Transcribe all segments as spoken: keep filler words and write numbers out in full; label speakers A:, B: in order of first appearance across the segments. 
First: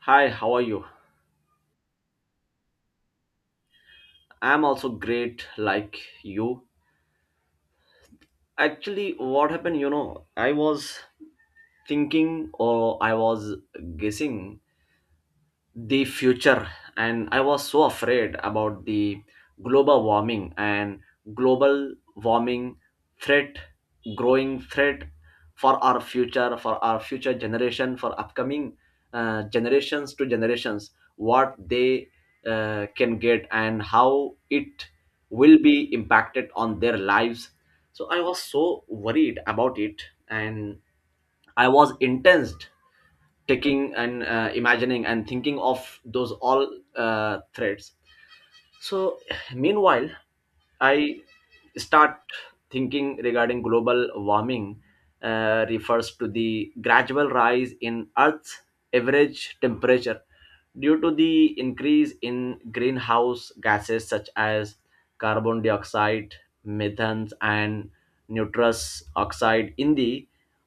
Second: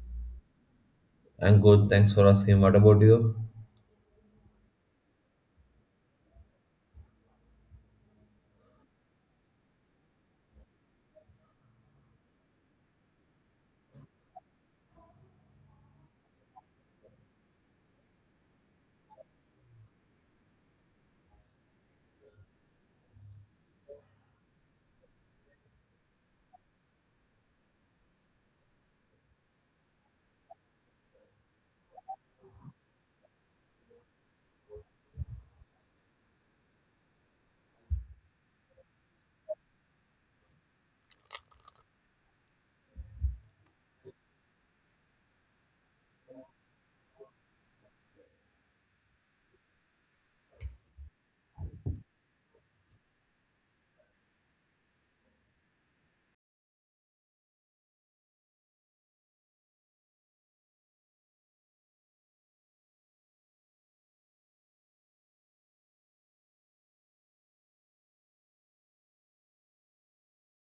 A: Hi, how are you?
B: I'm good. Thanks for asking. What about you?
A: I'm also great, like you. Actually, what happened, you know, I was thinking or I was guessing the future, and I was so afraid about the global warming and global warming threat growing threat for our future, for our future generation, for upcoming uh, generations to generations, what they uh, can get and how it will be impacted on their lives. So I was so worried about it, and I was intense taking and uh, imagining and thinking of those all uh, threads. So, meanwhile, I start thinking regarding global warming. Uh, refers to the gradual rise in earth's average temperature due to the increase in greenhouse gases such as carbon dioxide, methane, and nitrous oxide in the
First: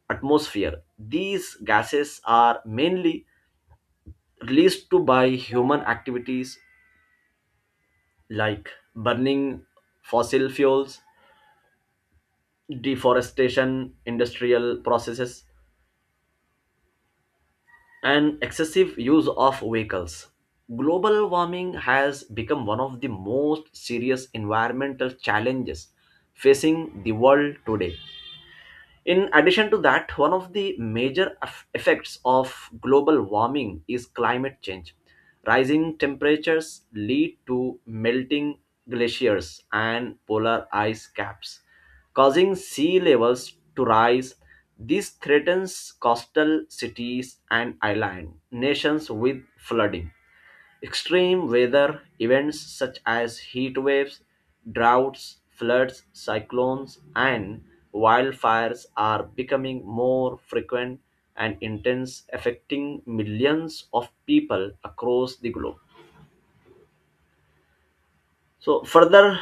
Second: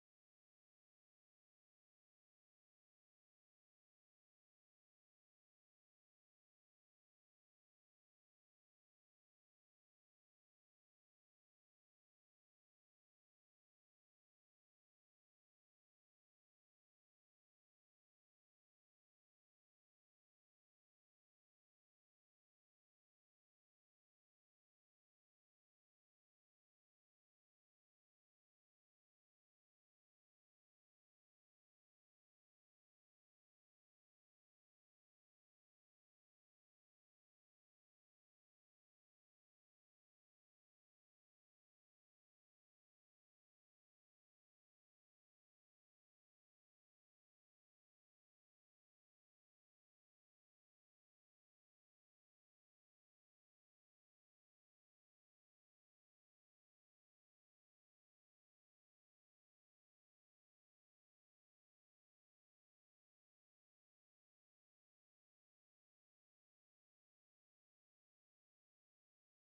A: atmosphere. These gases are mainly released to by human activities like burning fossil fuels, deforestation, industrial processes, and excessive use of vehicles. Global warming has become one of the most serious environmental challenges facing the world today. In addition to that, one of the major eff- effects of global warming is climate change. Rising temperatures lead to melting glaciers and polar ice caps, causing sea levels to rise. This threatens coastal cities and island nations with flooding. Extreme weather events such as heat waves, droughts, floods, cyclones, and wildfires are becoming more frequent and intense, affecting millions of people across the globe. So further,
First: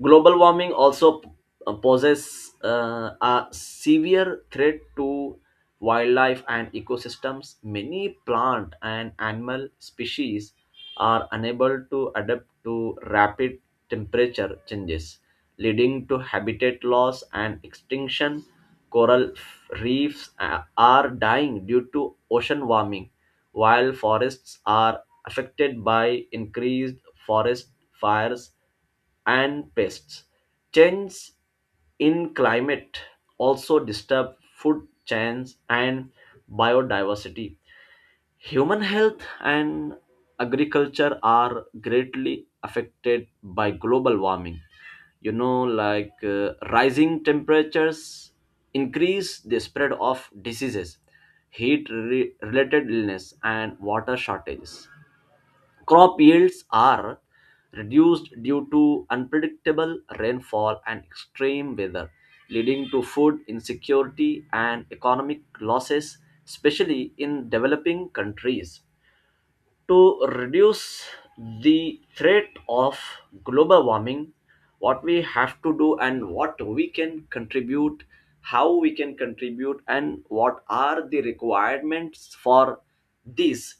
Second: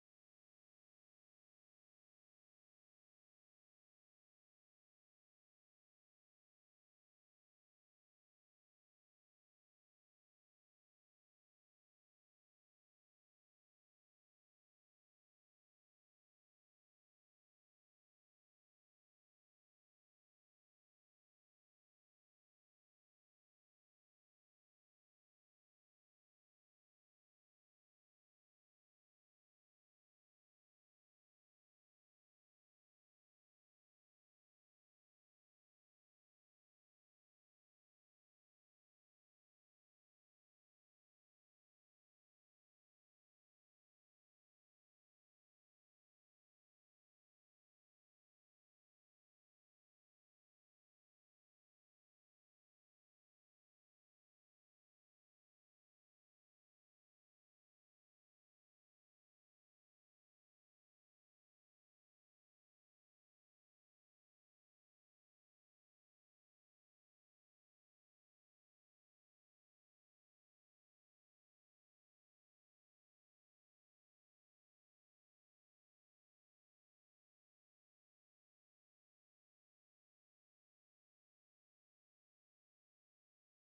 A: global warming also uh, poses uh, a severe threat to wildlife and ecosystems. Many plant and animal species are unable to adapt to rapid temperature changes, leading to habitat loss and extinction. Coral reefs uh, are dying due to ocean warming, while forests are affected by increased forest fires and pests. Change in climate also disturb food chains and biodiversity. Human health and agriculture are greatly affected by global warming. You know, like uh, rising temperatures increase the spread of diseases, heat re- related illness, and water shortages. Crop yields are reduced due to unpredictable rainfall and extreme weather, leading to food insecurity and economic losses, especially in developing countries. To reduce the threat of global warming, what we have to do and what we can contribute, how we can contribute and what are the requirements for this,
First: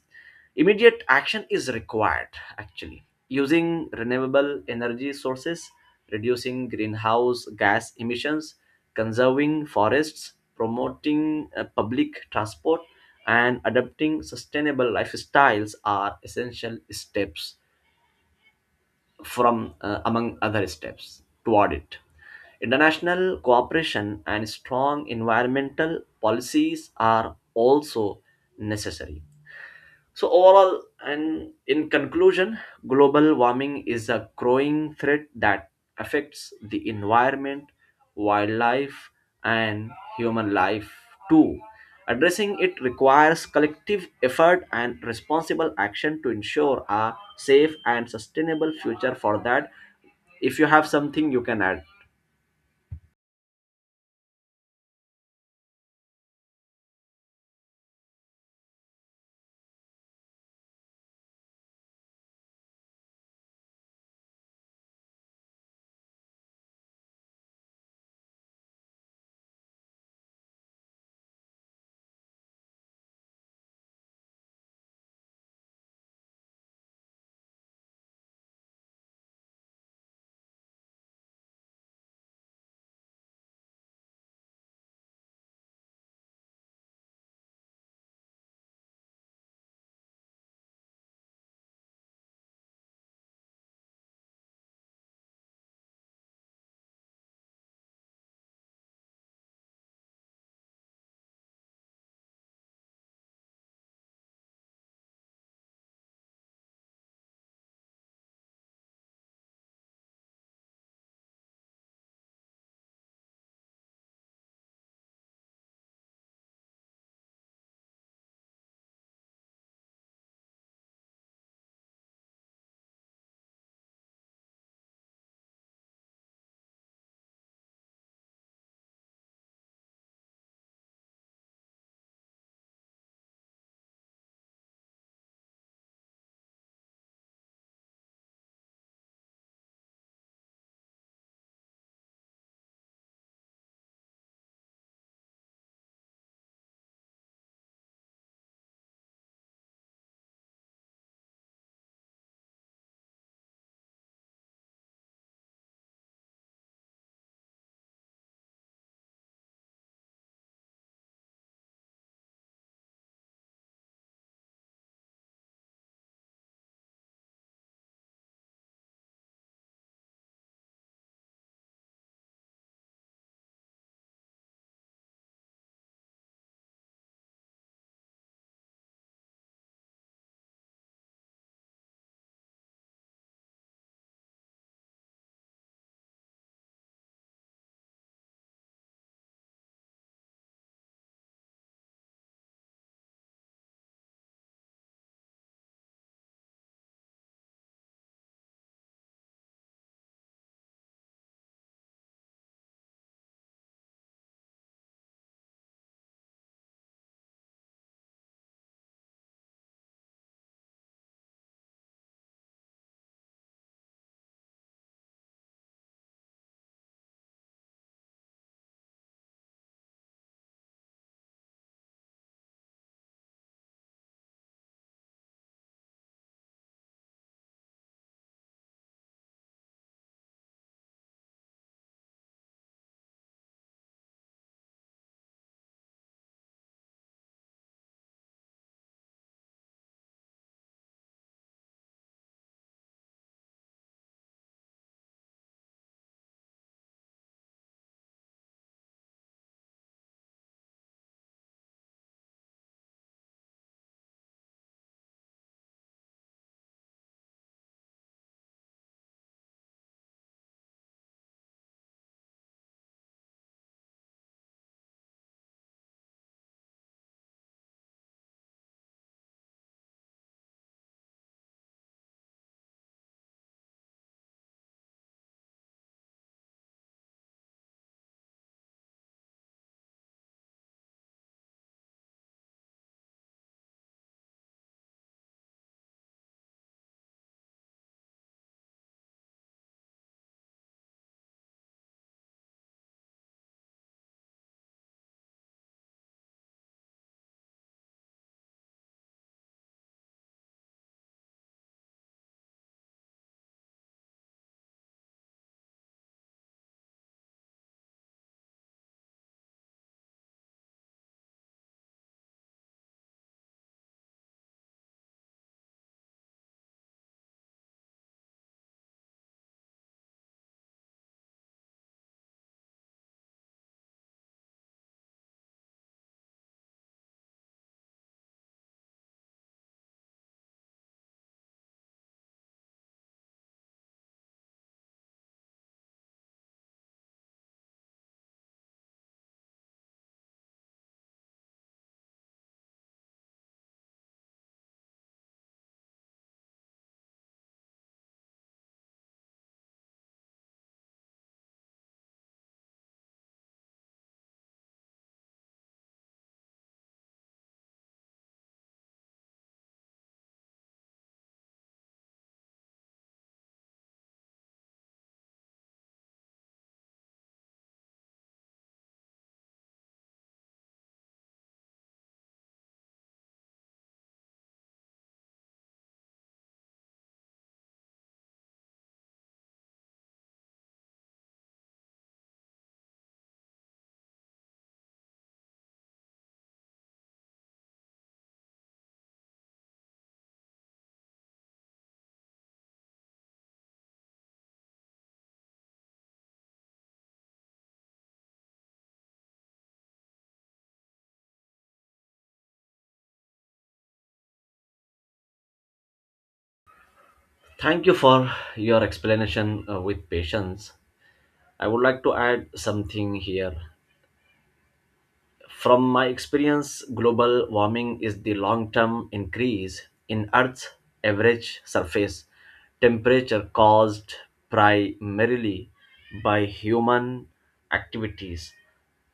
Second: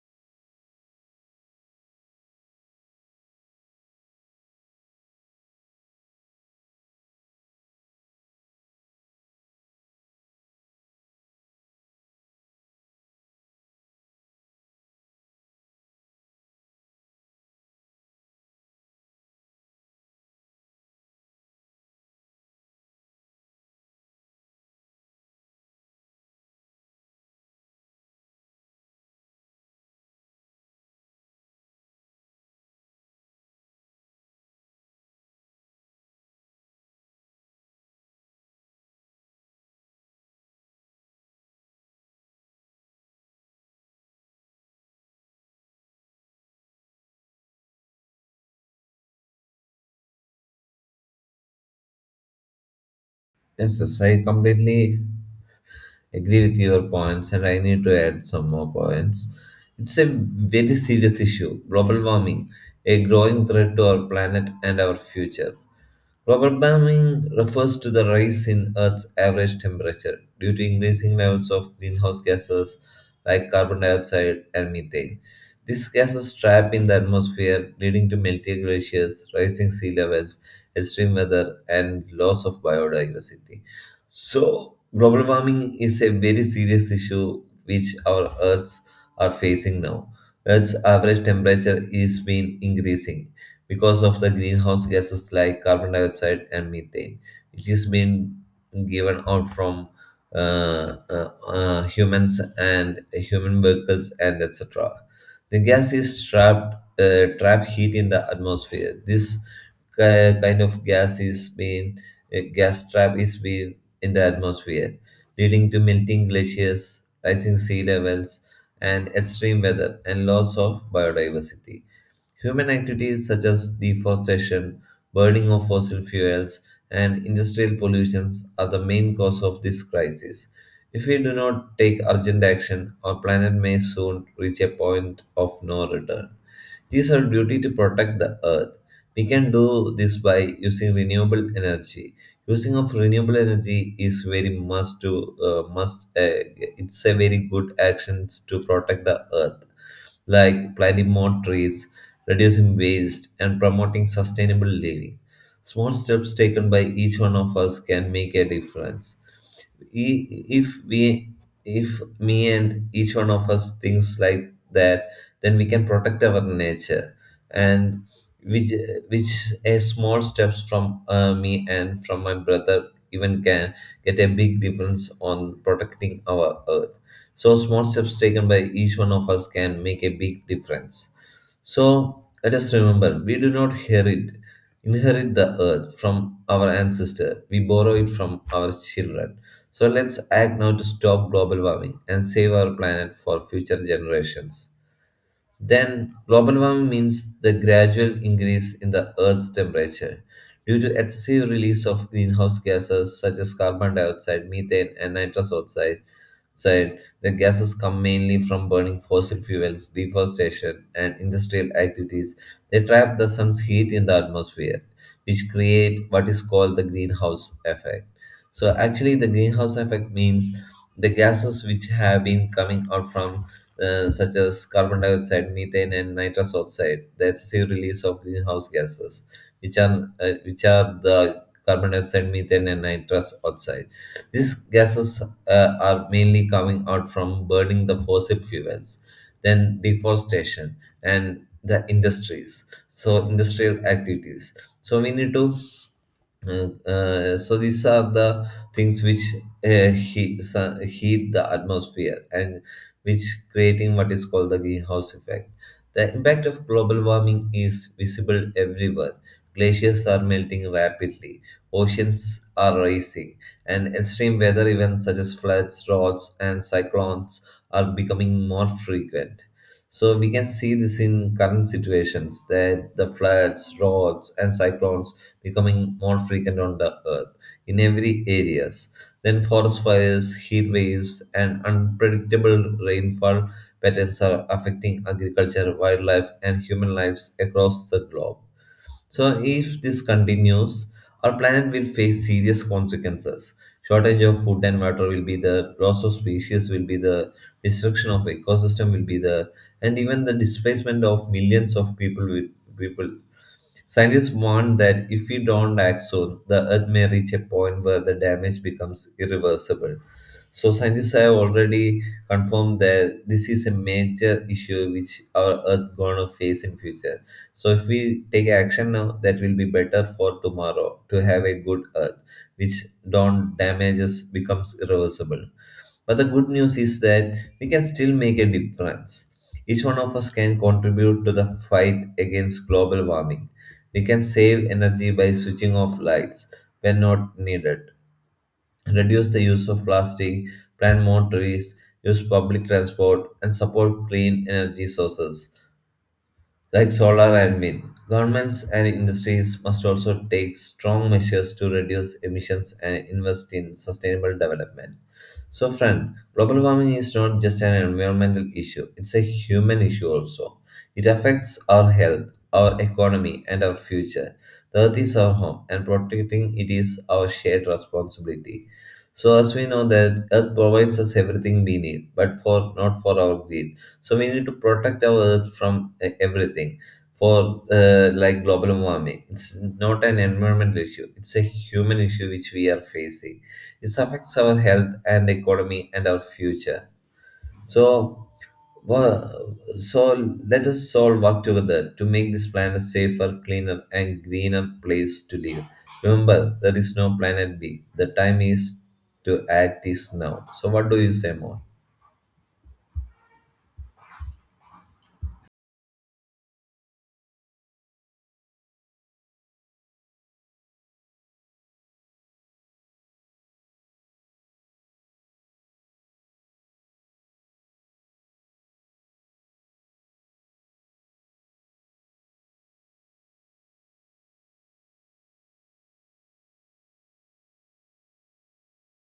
A: immediate action is required. Actually, using renewable energy sources, reducing greenhouse gas emissions, conserving forests, promoting uh, public transport, and adopting sustainable lifestyles are essential steps from uh, among other steps toward it. International cooperation and strong environmental policies are also necessary. So, overall, and in conclusion, global warming is a growing threat that affects the environment, wildlife, and human life too. Addressing it requires collective effort and responsible action to ensure a safe and sustainable future for that. If you have something you can add.
B: Yes, yes, I completely agree with your points, and I need to add some more points. It's a very serious issue global warming, a growing threat to our planet and our future. Global warming refers to the rise in Earth's average temperature due to increasing levels of greenhouse gases like carbon dioxide and methane. These gases trap in the atmosphere, leading to melting glaciers, rising sea levels, extreme weather, and loss of biodiversity. So, global warming is a very serious issue which our Earths are facing now. Earth's average temperature is been increasing because of the greenhouse gases like carbon dioxide and methane, which is being given out from uh, uh, uh, humans and human vehicles and et cetera. The gas is trapped uh, trap heat in the atmosphere. This ki- kind of gas is being a gas trap is being in the atmosphere, leading to melting glaciers, rising sea levels, and extreme weather and loss of biodiversity. Human activities such as deforestation, burning of fossil fuels, and industrial pollutions are the main cause of this crisis. If we do not take urgent action, our planet may soon reach a point of no return. It is our duty to protect the earth. We can do this by using renewable energy. Using of renewable energy is very must to uh, must. Uh, it's a very good actions to protect the earth like planting more trees, reducing waste, and promoting sustainable living. Small steps taken by each one of us can make a difference i- if we, if me and each one of us thinks like that, then we can protect our nature and which which a small steps from uh, me and from my brother even can get a big difference on protecting our earth. So small steps taken by each one of us can make a big difference. So let us remember, we do not inherit, inherit the earth from our ancestors, we borrow it from our children. So let's act now to stop global warming and save our planet for future generations. Then, global warming means the gradual increase in the Earth's temperature due to excessive release of greenhouse gases such as carbon dioxide, methane, and nitrous oxide. Side, the gases come mainly from burning fossil fuels, deforestation, and industrial activities. They trap the sun's heat in the atmosphere, which create what is called the greenhouse effect. So, actually, the greenhouse effect means the gases which have been coming out from uh, such as carbon dioxide, methane, and nitrous oxide, the excessive release of greenhouse gases, which are uh, which are the carbon dioxide, methane, and nitrous oxide. These gases uh, are mainly coming out from burning the fossil fuels, then deforestation, and the industries. So industrial activities. So we need to and, uh, so these are the things which uh, heat, sun, heat the atmosphere and which creating what is called the greenhouse effect. The impact of global warming is visible everywhere. Glaciers are melting rapidly, oceans are rising, and extreme weather events such as floods, droughts, and cyclones are becoming more frequent. So we can see this in current situations that the floods, droughts, and cyclones becoming more frequent on the earth in every areas. Then forest fires, heat waves, and unpredictable rainfall patterns are affecting agriculture, wildlife, and human lives across the globe. So if this continues, our planet will face serious consequences. Shortage of food and water will be there, loss of species will be there, destruction of ecosystem will be there, and even the displacement of millions of people will, people. Scientists warn that if we don't act soon, the Earth may reach a point where the damage becomes irreversible. So scientists have already confirmed that this is a major issue which our Earth gonna face in future. So if we take action now, that will be better for tomorrow to have a good Earth, which don't damages becomes irreversible. But the good news is that we can still make a difference. Each one of us can contribute to the fight against global warming. We can save energy by switching off lights when not needed, reduce the use of plastic, plant more trees, use public transport, and support clean energy sources like solar and wind. Governments and industries must also take strong measures to reduce emissions and invest in sustainable development. So, friend, global warming is not just an environmental issue, it's a human issue also. It affects our health, our economy, and our future. The earth is our home, and protecting it is our shared responsibility. So, as we know that earth provides us everything we need, but for not for our greed. So, we need to protect our earth from uh, everything. For uh, like global warming, it's not an environmental issue; it's a human issue which we are facing. It affects our health and economy and our future. So, wo- so let us all work together to make this planet safer, cleaner, and greener place to live. Remember, there is no planet B. The time is to act is now. So, what do you say more?
A: Thank you for your explanation uh, with patience. I would like to add something here. From my experience, global warming is the long term increase in Earth's average surface temperature caused primarily by human activities.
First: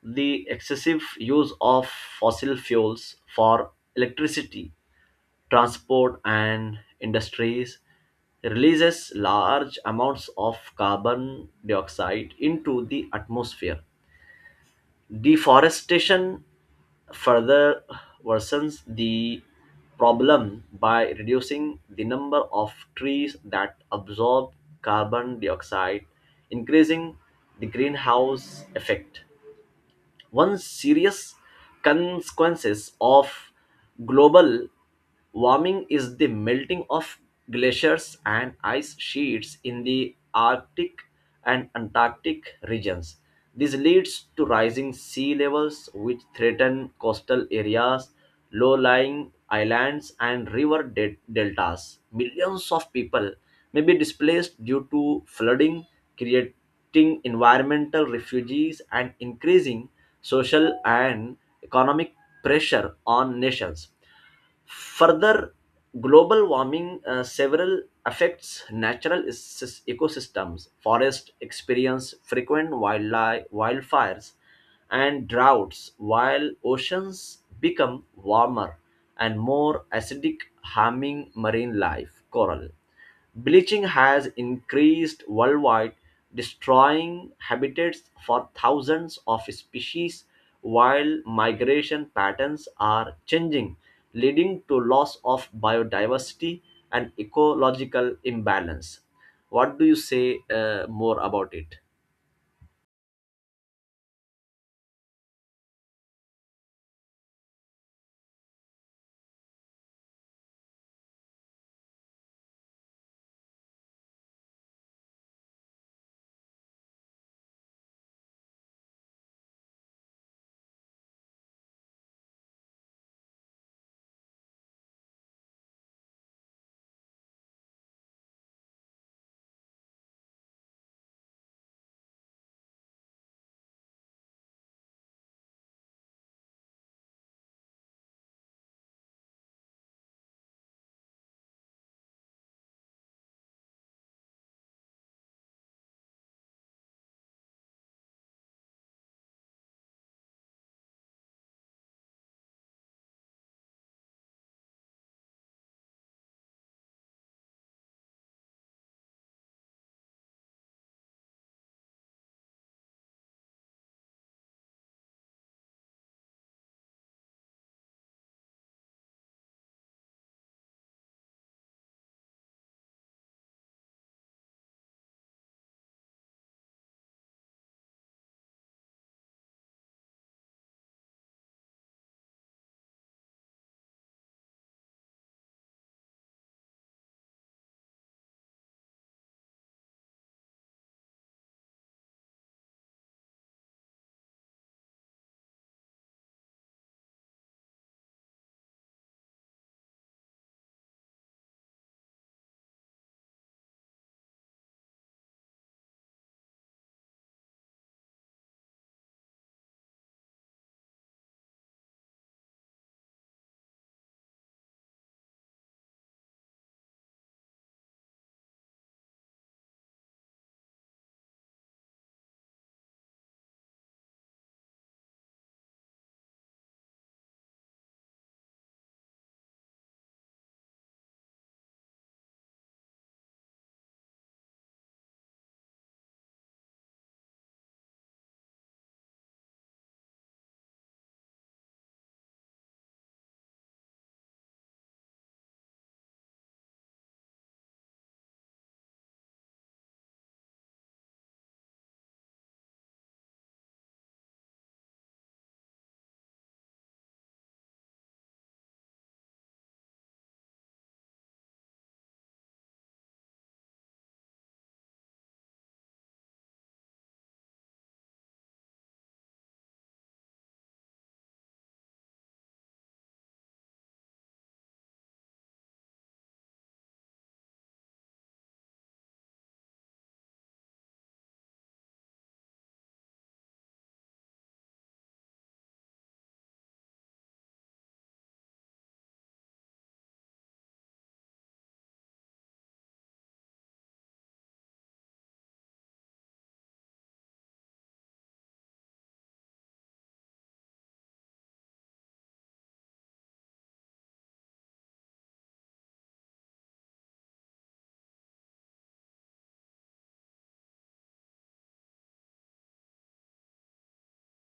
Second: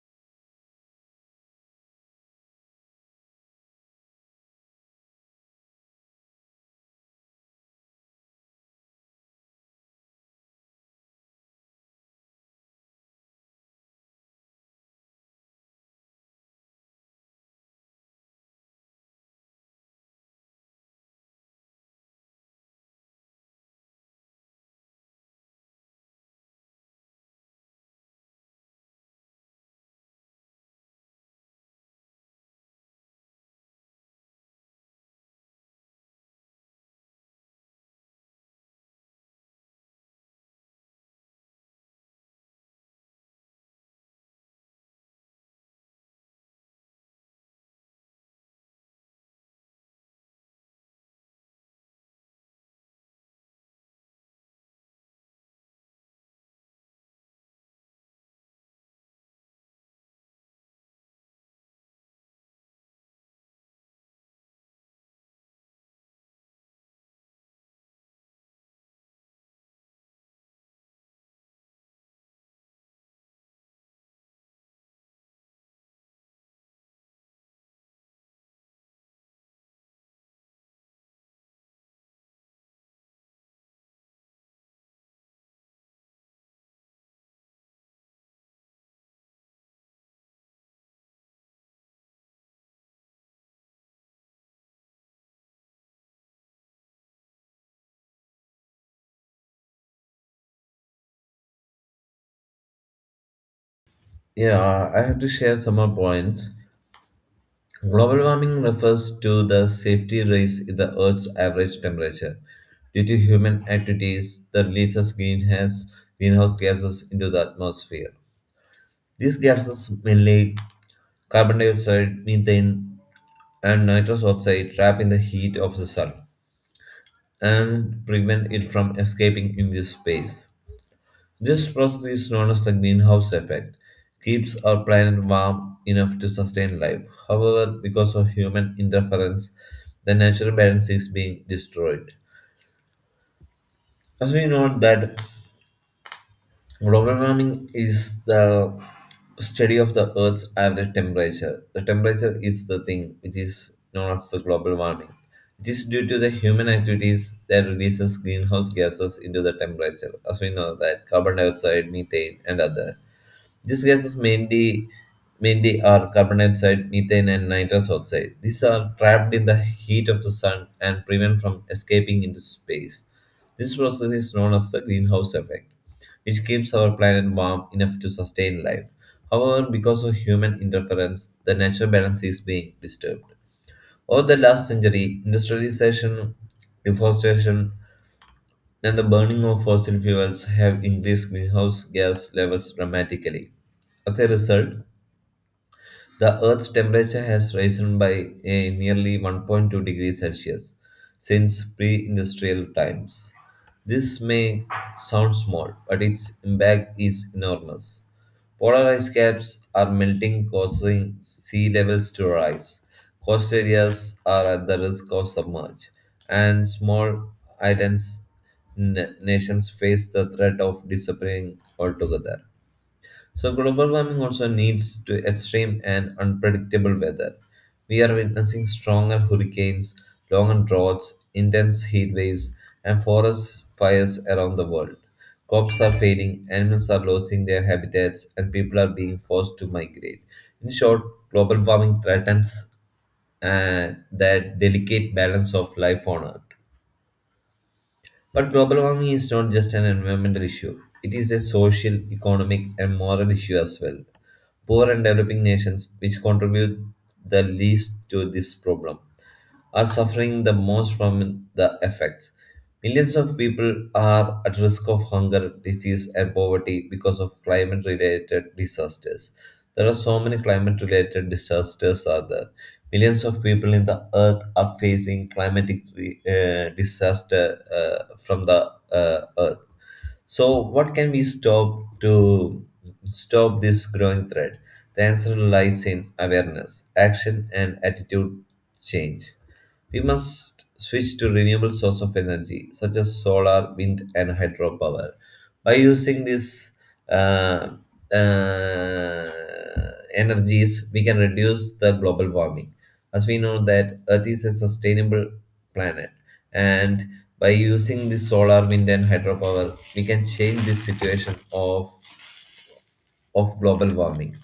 A: The excessive use of fossil fuels for electricity, transport, and industries releases large amounts of carbon dioxide into the atmosphere. Deforestation further worsens the problem by reducing the number of trees that absorb carbon dioxide, increasing the greenhouse effect. One serious consequences of global warming is the melting of glaciers and ice sheets in the Arctic and Antarctic regions. This leads to rising sea levels, which threaten coastal areas, low lying islands, and river de- deltas. Millions of people may be displaced due to flooding, creating environmental refugees, and increasing social and economic pressure on nations. Further, global warming uh, several affects natural is- ecosystems. Forests experience frequent wildlife, wildfires and droughts, while oceans become warmer and more acidic, harming marine life, coral. Bleaching has increased worldwide, destroying habitats for thousands of species, while migration patterns are changing, leading to loss of biodiversity and ecological imbalance. What do you say uh, more about it?
B: Yeah, I have to share some more points. Global warming refers to the safety rise in the Earth's average temperature due to human activities that releases greenhouse, greenhouse gases into the atmosphere. These gases, mainly carbon dioxide, methane, and nitrous oxide, trap in the heat of the sun and prevent it from escaping into space. This process is known as the greenhouse effect, keeps our planet warm enough to sustain life. However, because of human interference, the natural balance is being destroyed. As we know that global warming is the study of the Earth's average temperature. The temperature is the thing which is known as the global warming. It is due to the human activities that releases greenhouse gases into the temperature, as we know that carbon dioxide, methane, and other. These gases mainly mainly are carbon dioxide, methane, and nitrous oxide. These are trapped in the heat of the sun and prevent from escaping into space. This process is known as the greenhouse effect, which keeps our planet warm enough to sustain life. However, because of human interference, the natural balance is being disturbed. Over the last century, industrialization, deforestation, and the burning of fossil fuels have increased greenhouse gas levels dramatically. As a result, the Earth's temperature has risen by a nearly one point two degrees Celsius since pre industrial times. This may sound small, but its impact is enormous. Polar ice caps are melting, causing sea levels to rise. Coast areas are at the risk of submerge, and small islands n- nations face the threat of disappearing altogether. So, global warming also leads to extreme and unpredictable weather. We are witnessing stronger hurricanes, longer droughts, intense heat waves, and forest fires around the world. Crops are failing, animals are losing their habitats, and people are being forced to migrate. In short, global warming threatens uh, that delicate balance of life on Earth. But global warming is not just an environmental issue, it is a social, economic, and moral issue as well. Poor and developing nations, which contribute the least to this problem, are suffering the most from the effects. Millions of people are at risk of hunger, disease, and poverty because of climate related disasters. There are so many climate related disasters are there. Millions of people in the earth are facing climatic uh, disaster uh, from the uh, earth. So, what can we stop to stop this growing threat? The answer lies in awareness, action, and attitude change. We must switch to renewable source of energy, such as solar, wind, and hydropower. By using these uh, uh, energies, we can reduce the global warming. As we know that Earth is a sustainable planet, and by using the solar, wind, and hydropower, we can change the situation of of global warming.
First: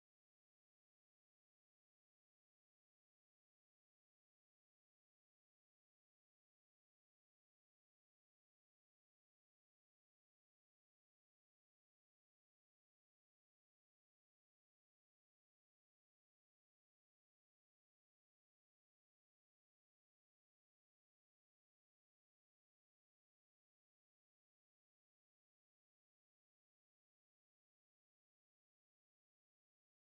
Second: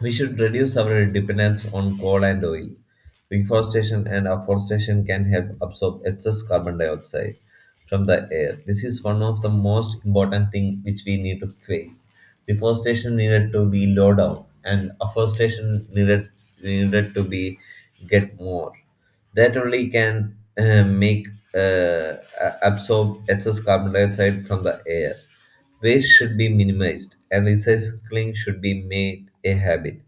B: We should reduce our dependence on coal and oil. Reforestation and afforestation can help absorb excess carbon dioxide from the air. This is one of the most important thing which we need to face. Deforestation needed to be low down, and afforestation needed needed to be get more. That only can uh, make uh, a- absorb excess carbon dioxide from the air. Waste should be minimized, and recycling should be made a habit.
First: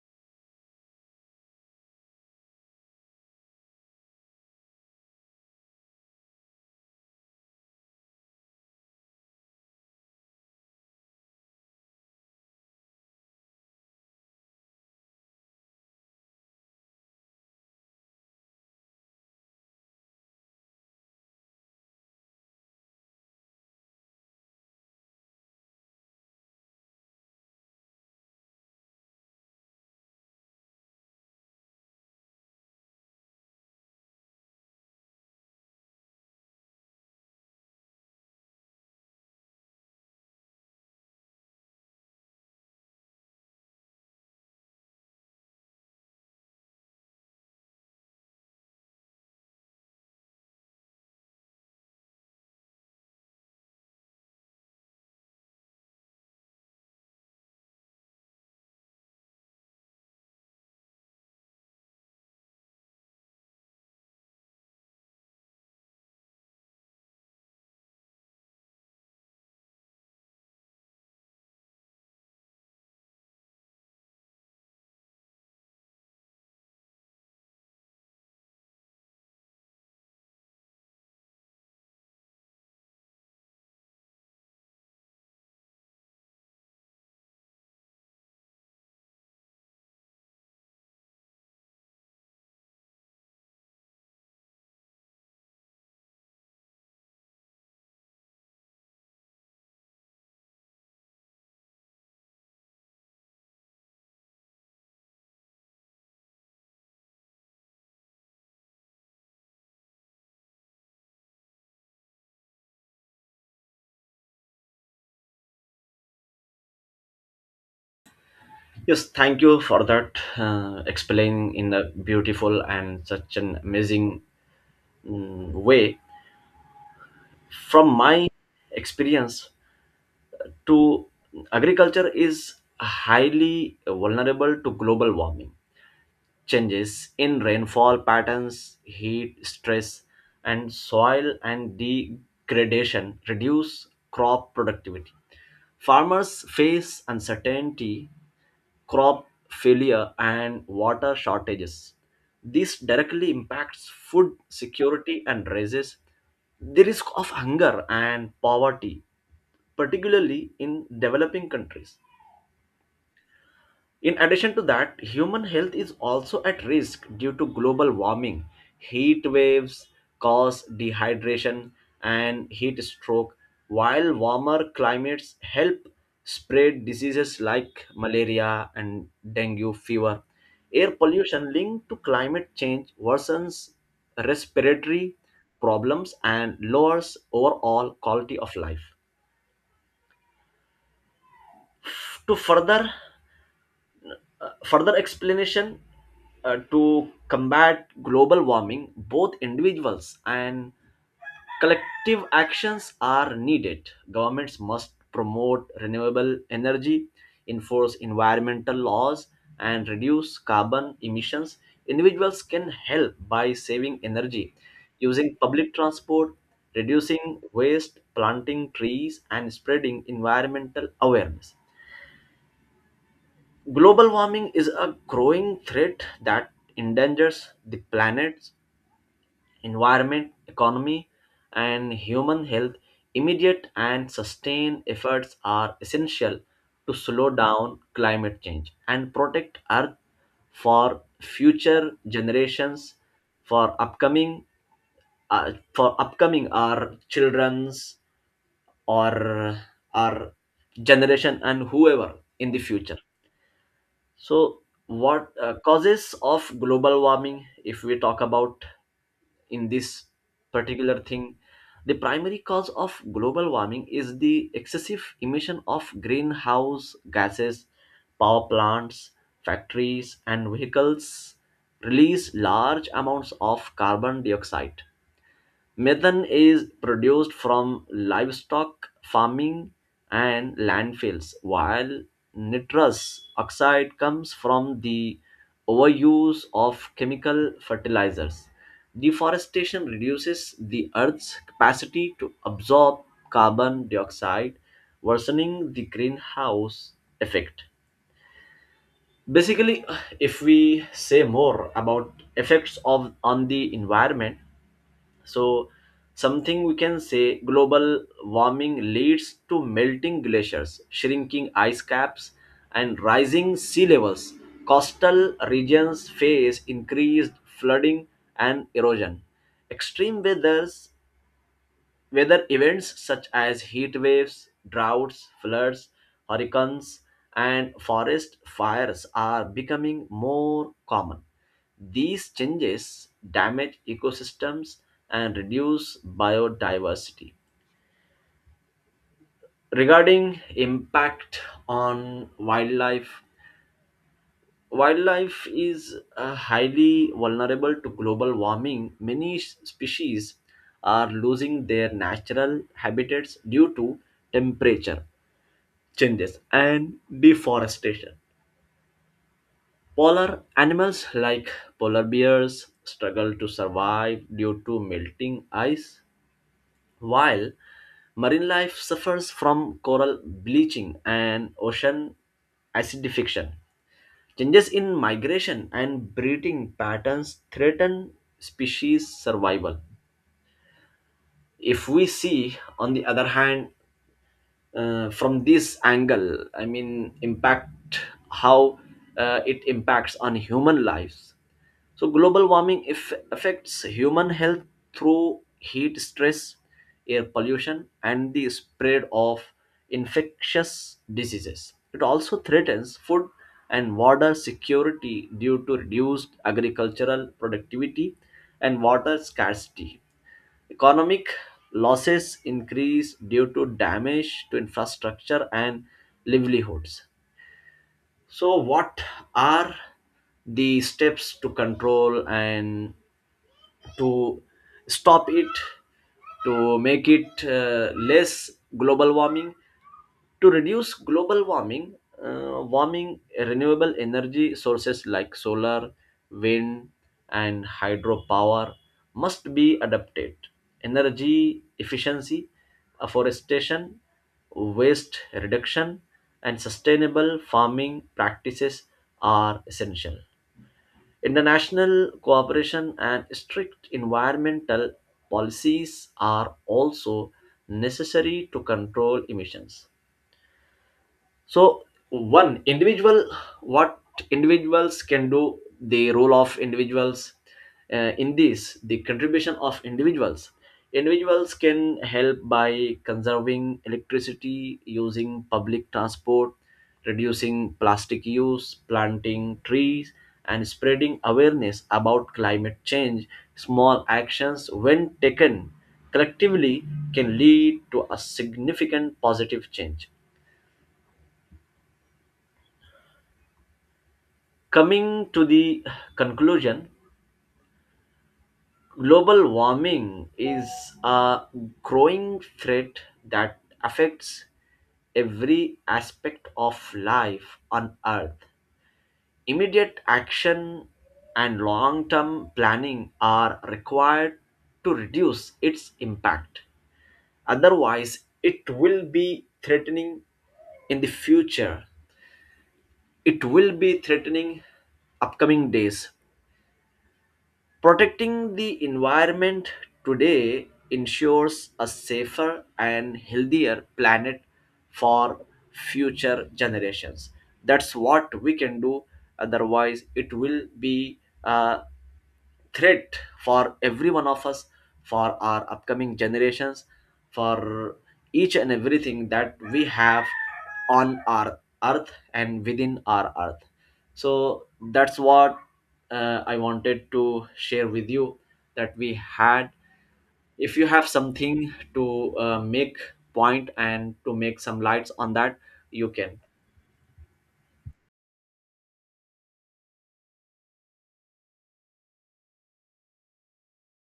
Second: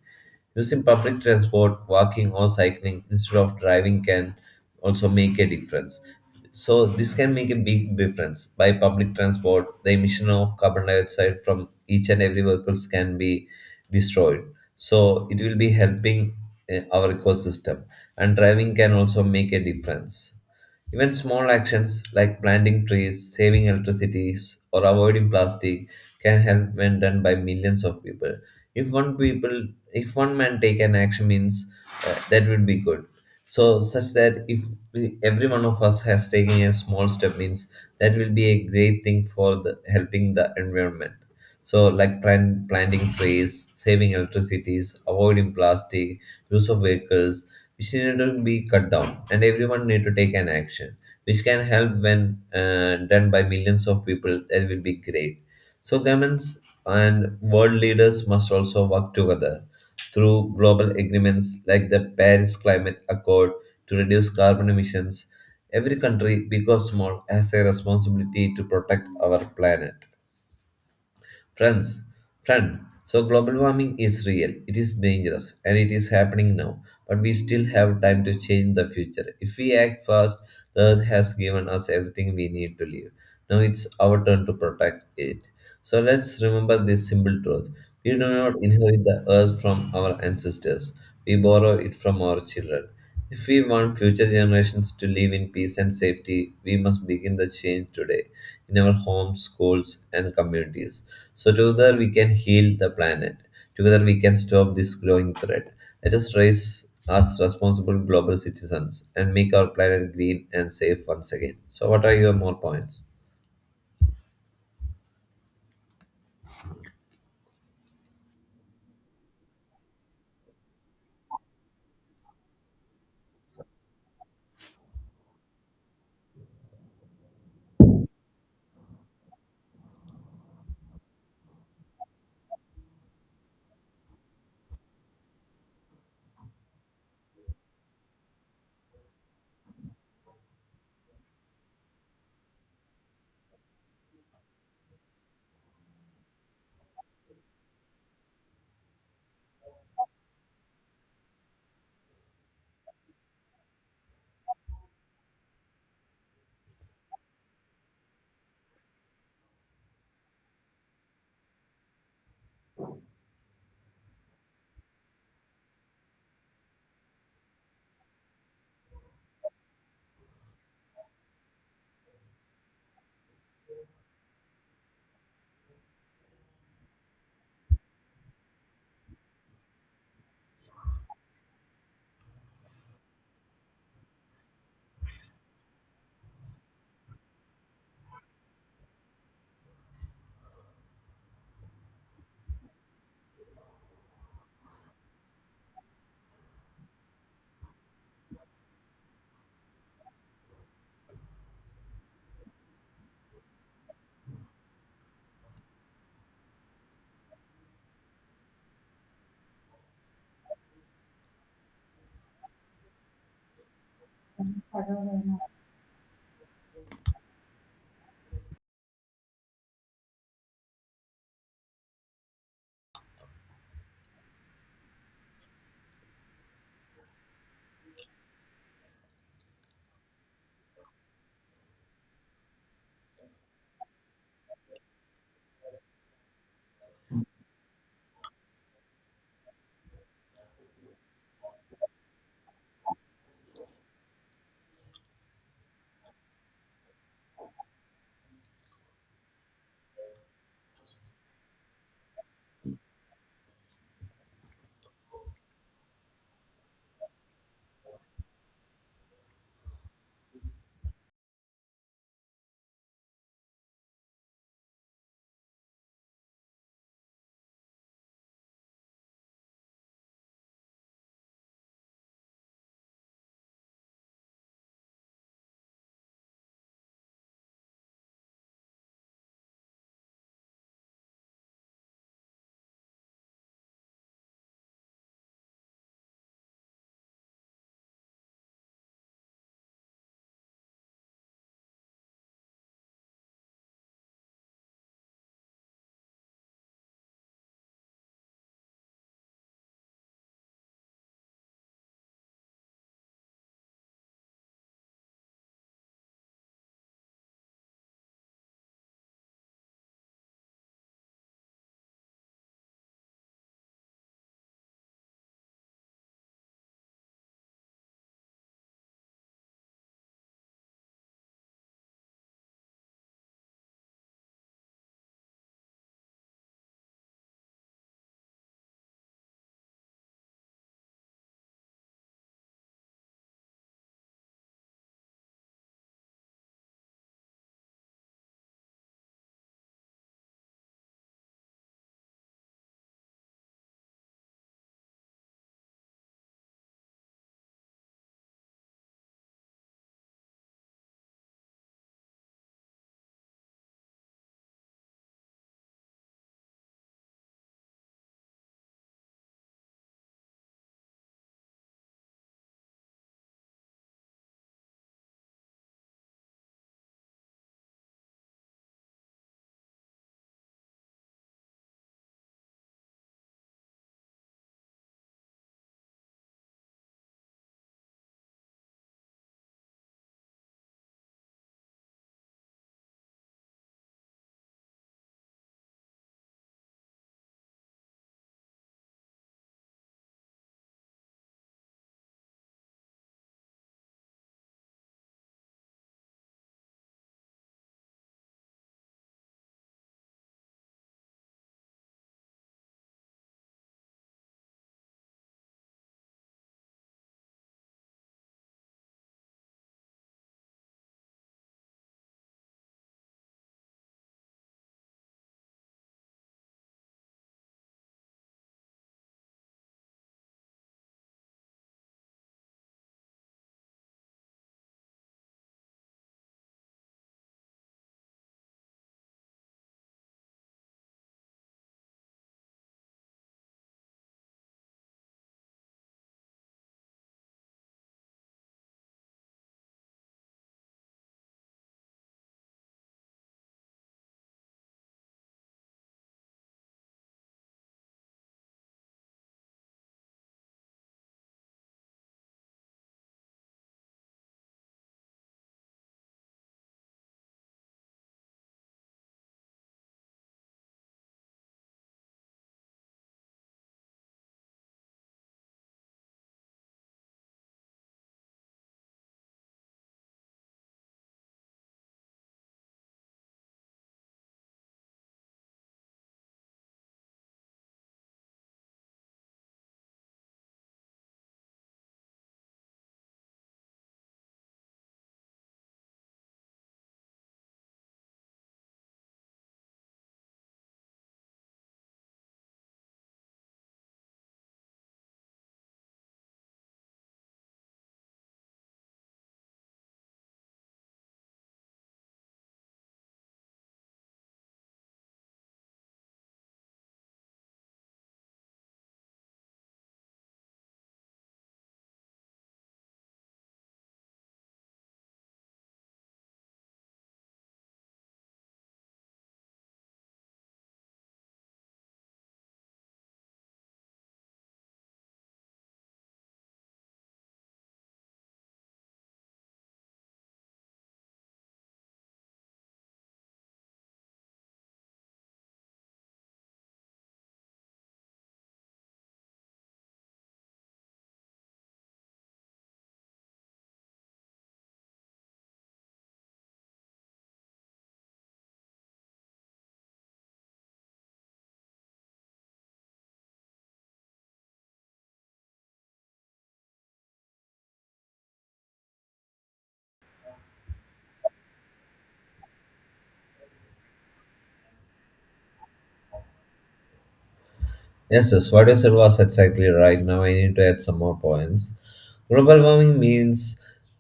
B: Using public transport, walking, or cycling instead of driving can also make a difference. So, this can make a big difference. By public transport, the emission of carbon dioxide from each and every vehicles can be destroyed. So, it will be helping eh, our ecosystem. And driving can also make a difference. Even small actions like planting trees, saving electricity, or avoiding plastic can help when done by millions of people. If one people if one man take an action means uh, that would be good, so such that if we- every one of us has taken a small step means that will be a great thing for the helping the environment. So like plan, planting trees, saving electricities, avoiding plastic, use of vehicles, which need to be cut down, and everyone need to take an action, which can help when uh, done by millions of people, that will be great. So governments and world leaders must also work together through global agreements like the Paris Climate Accord to reduce carbon emissions. Every country, big or small, has a responsibility to protect our planet. Friends, friend, so global warming is real, it is dangerous, and it is happening now. But we still have time to change the future. If we act fast, the earth has given us everything we need to live. Now it's our turn to protect it. So let's remember this simple truth. We do not inherit the earth from our ancestors, we borrow it from our children. If we want future generations to live in peace and safety, we must begin the change today in our homes, schools, and communities. So, together we can heal the planet. Together we can stop this growing threat. Let us raise as responsible global citizens and make our planet green and safe once again. So, what are your more points?
A: Yes, thank you for that uh, explaining in a beautiful and such an amazing mm, way. From my experience, to agriculture is highly vulnerable to global warming. Changes in rainfall patterns, heat stress, and soil and degradation reduce crop productivity. Farmers face uncertainty, crop failure, and water shortages. This directly impacts food security and raises the risk of hunger and poverty, particularly in developing countries. In addition to that, human health is also at risk due to global warming. Heat waves cause dehydration and heat stroke, while warmer climates help spread diseases like malaria and dengue fever. Air pollution linked to climate change worsens respiratory problems and lowers overall quality of life. To further Further explanation, uh, to combat global warming, both individuals and collective actions are needed. Governments must promote renewable energy, enforce environmental laws, and reduce carbon emissions. Individuals can help by saving energy, using public transport, reducing waste, planting trees, and spreading environmental awareness. Global warming is a growing threat that endangers the planet's environment, economy, and human health. Immediate and sustained efforts are essential to slow down climate change and protect Earth for future generations, for upcoming, uh, for upcoming our children's or our generation and whoever in the future. So, what uh, causes of global warming, if we talk about in this particular thing, the primary cause of global warming is the excessive emission of greenhouse gases. Power plants, factories, and vehicles release large amounts of carbon dioxide. Methane is produced from livestock farming and landfills, while nitrous oxide comes from the overuse of chemical fertilizers. Deforestation reduces the Earth's capacity to absorb carbon dioxide, worsening the greenhouse effect. Basically, if we say more about effects of on the environment, so, something we can say global warming leads to melting glaciers, shrinking ice caps, and rising sea levels. Coastal regions face increased flooding and erosion. Extreme weathers Weather events such as heat waves, droughts, floods, hurricanes, and forest fires are becoming more common. These changes damage ecosystems and reduce biodiversity. Regarding impact on wildlife, wildlife is uh, highly vulnerable to global warming. Many s- species are losing their natural habitats due to temperature changes and deforestation. Polar animals like polar bears struggle to survive due to melting ice, while marine life suffers from coral bleaching and ocean acidification. Changes in migration and breeding patterns threaten species survival. If we see, on the other hand, uh, from this angle I mean impact how uh, it impacts on human lives, so global warming if affects human health through heat stress, air pollution, and the spread of infectious diseases. It also threatens food and water security due to reduced agricultural productivity and water scarcity. Economic losses increase due to damage to infrastructure and livelihoods. So, what are the steps to control and to stop it, to make it uh, less global warming, to reduce global warming, uh, warming renewable energy sources like solar, wind, and hydropower must be adapted. Energy efficiency, afforestation, waste reduction, and sustainable farming practices are essential. International cooperation and strict environmental policies are also necessary to control emissions. So, one individual, what individuals can do, the role of individuals uh, in this, the contribution of individuals, individuals can help by conserving electricity, using public transport, reducing plastic use, planting trees, and spreading awareness about climate change. Small actions when taken collectively can lead to a significant positive change. Coming to the conclusion, global warming is a growing threat that affects every aspect of life on Earth. Immediate action and long term planning are required to reduce its impact. Otherwise, it will be threatening in the future. It will be threatening upcoming days. Protecting the environment today ensures a safer and healthier planet for future generations. That's what we can do. Otherwise, it will be uh, threat for every one of us, for our upcoming generations, for each and everything that we have on our earth and within our earth. So that's what uh, I wanted to share with you that we had. If you have something to uh, make point and to make some lights on that, you can.
B: Yes, yes, what you said was exactly right. Now I need to add some more points. Global warming means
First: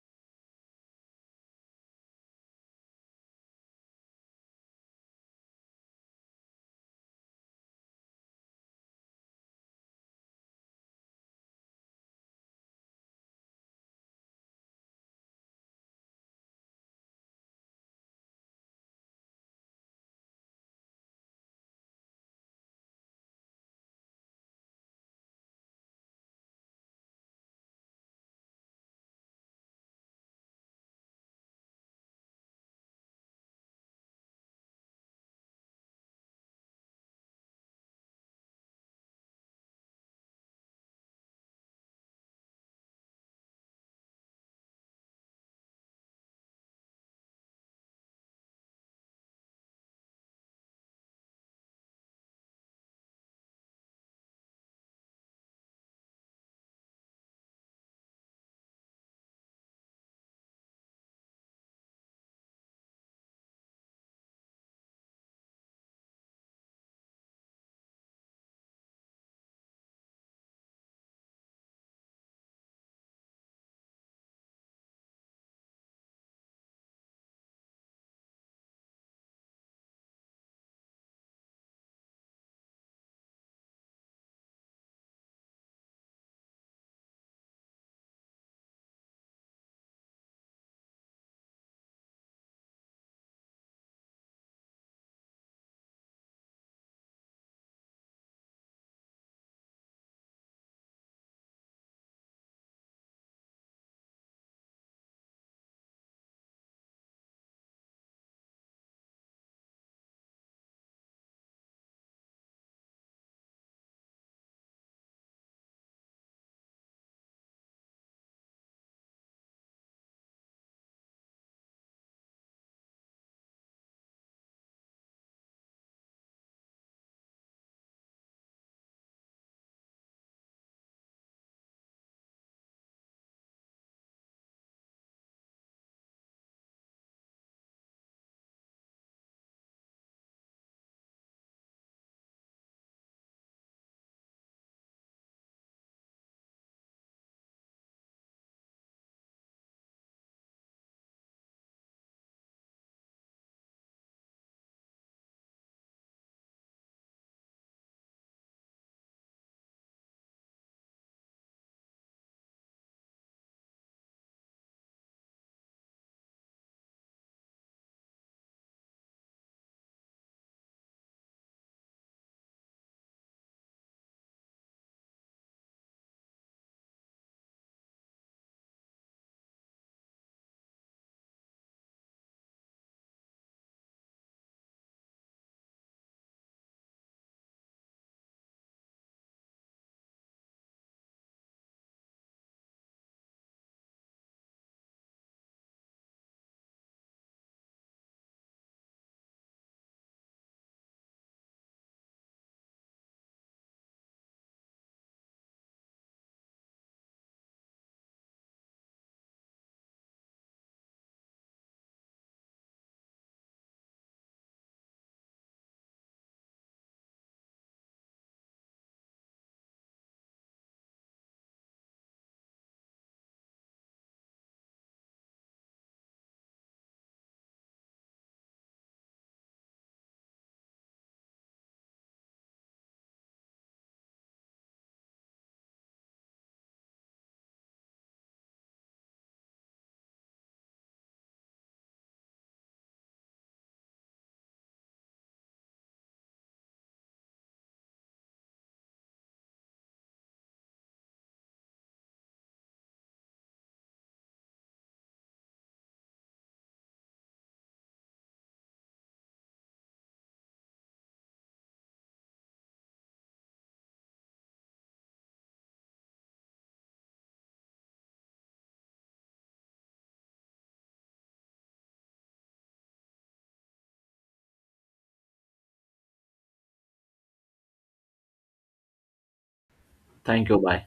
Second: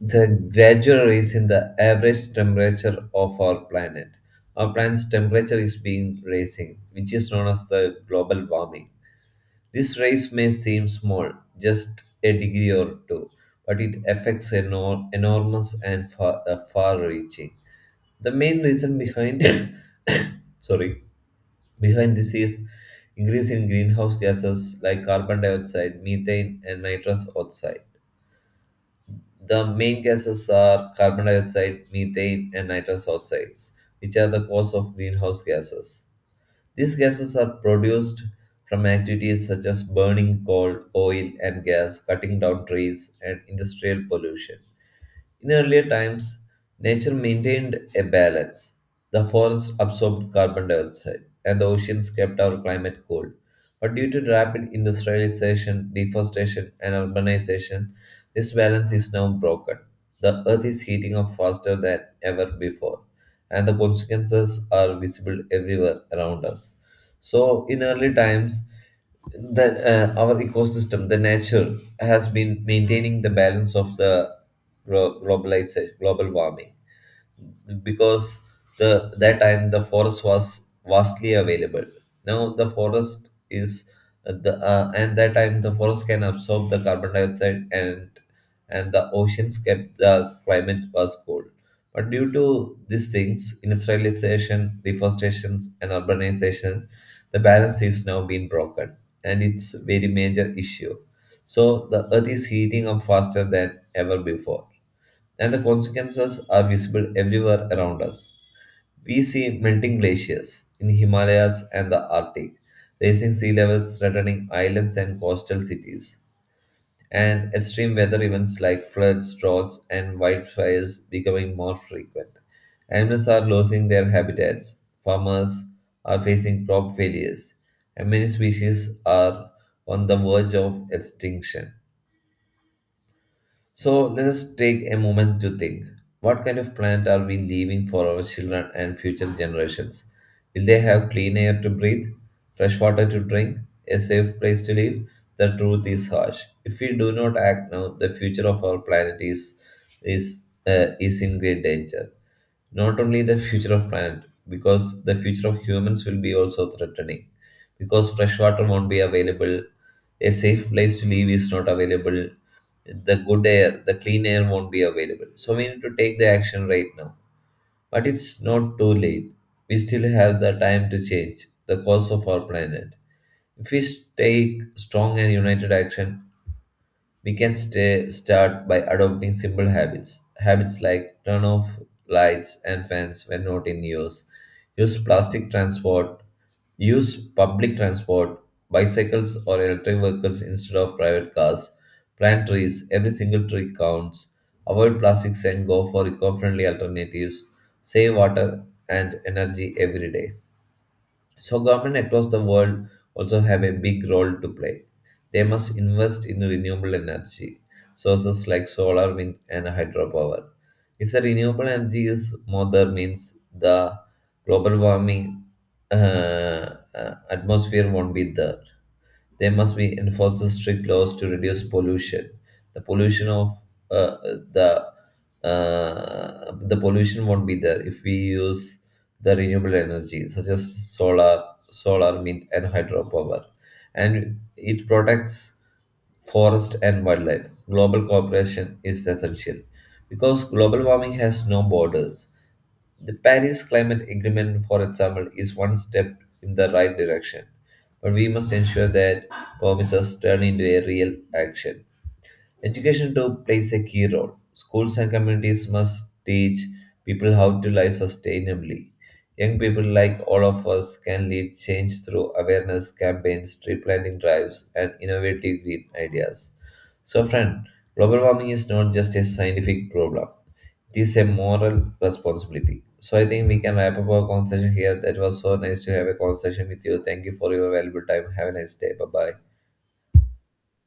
B: the gradual rise in the average temperature of our planet. Our planet's temperature is being rising, which is known as the global warming. This rise may seem small, just a degree or two, but it affects enor- enormous and far, uh, far-reaching. The main reason behind, sorry, behind this is increase in greenhouse gases like carbon dioxide, methane, and nitrous oxide. The main gases are carbon dioxide, methane, and nitrous oxides, which are the cause of greenhouse gases. These gases are produced from activities such as burning coal, oil, and gas, cutting down trees, and industrial pollution. In earlier times, nature maintained a balance. The forests absorbed carbon dioxide, and the oceans kept our climate cool. But due to rapid industrialization, deforestation, and urbanization, this balance is now broken. The earth is heating up faster than ever before, and the consequences are visible everywhere around us. So in early times, that uh, our ecosystem, the nature, has been maintaining the balance of the glo- globaliza- global warming, because the that time the forest was vastly available. Now the forest is uh, the uh, and that time the forest can absorb the carbon dioxide, and and the oceans kept the climate was cold. But due to these things, industrialization, deforestation, and urbanization, the balance is now being broken, and it's very major issue. So the earth is heating up faster than ever before, and the consequences are visible everywhere around us. We see melting glaciers in Himalayas and the Arctic, raising sea levels threatening islands and coastal cities, and extreme weather events like floods, droughts, and wildfires becoming more frequent. Animals are losing their habitats, farmers are facing crop failures, and many species are on the verge of extinction. So let us take a moment to think. What kind of planet are we leaving for our children and future generations? Will they have clean air to breathe, fresh water to drink, a safe place to live? The truth is harsh. If we do not act now, the future of our planet is is uh, is in great danger. Not only the future of planet, because the future of humans will be also threatening. Because fresh water won't be available, a safe place to live is not available, the good air, the clean air won't be available. So we need to take the action right now. But it's not too late. We still have the time to change the course of our planet. If we take strong and united action, we can stay, start by adopting simple habits. Habits like turn off lights and fans when not in use, use plastic transport, use public transport, bicycles or electric vehicles instead of private cars, plant trees, every single tree counts, avoid plastics and go for eco friendly alternatives, save water and energy every day. So government across the world also have a big role to play. They must invest in renewable energy sources like solar, wind, and hydropower. If the renewable energy is modern means the global warming uh, uh, atmosphere won't be there. There must be enforced strict laws to reduce pollution. The pollution of uh, the uh, the pollution won't be there if we use the renewable energy such as solar, solar, wind, and hydropower, and it protects forest and wildlife. Global cooperation is essential because global warming has no borders. The Paris Climate Agreement, for example, is one step in the right direction, but we must ensure that promises turn into a real action. Education too plays a key role. Schools and communities must teach people how to live sustainably. Young people like all of us can lead change through awareness campaigns, tree planting drives, and innovative green ideas. So, friend, global warming is not just a scientific problem; it is a moral responsibility. So, I think we can wrap up our conversation here. That was so nice to have a conversation with you. Thank you for your valuable time. Have a nice day. Bye bye.
A: Thank you. Bye.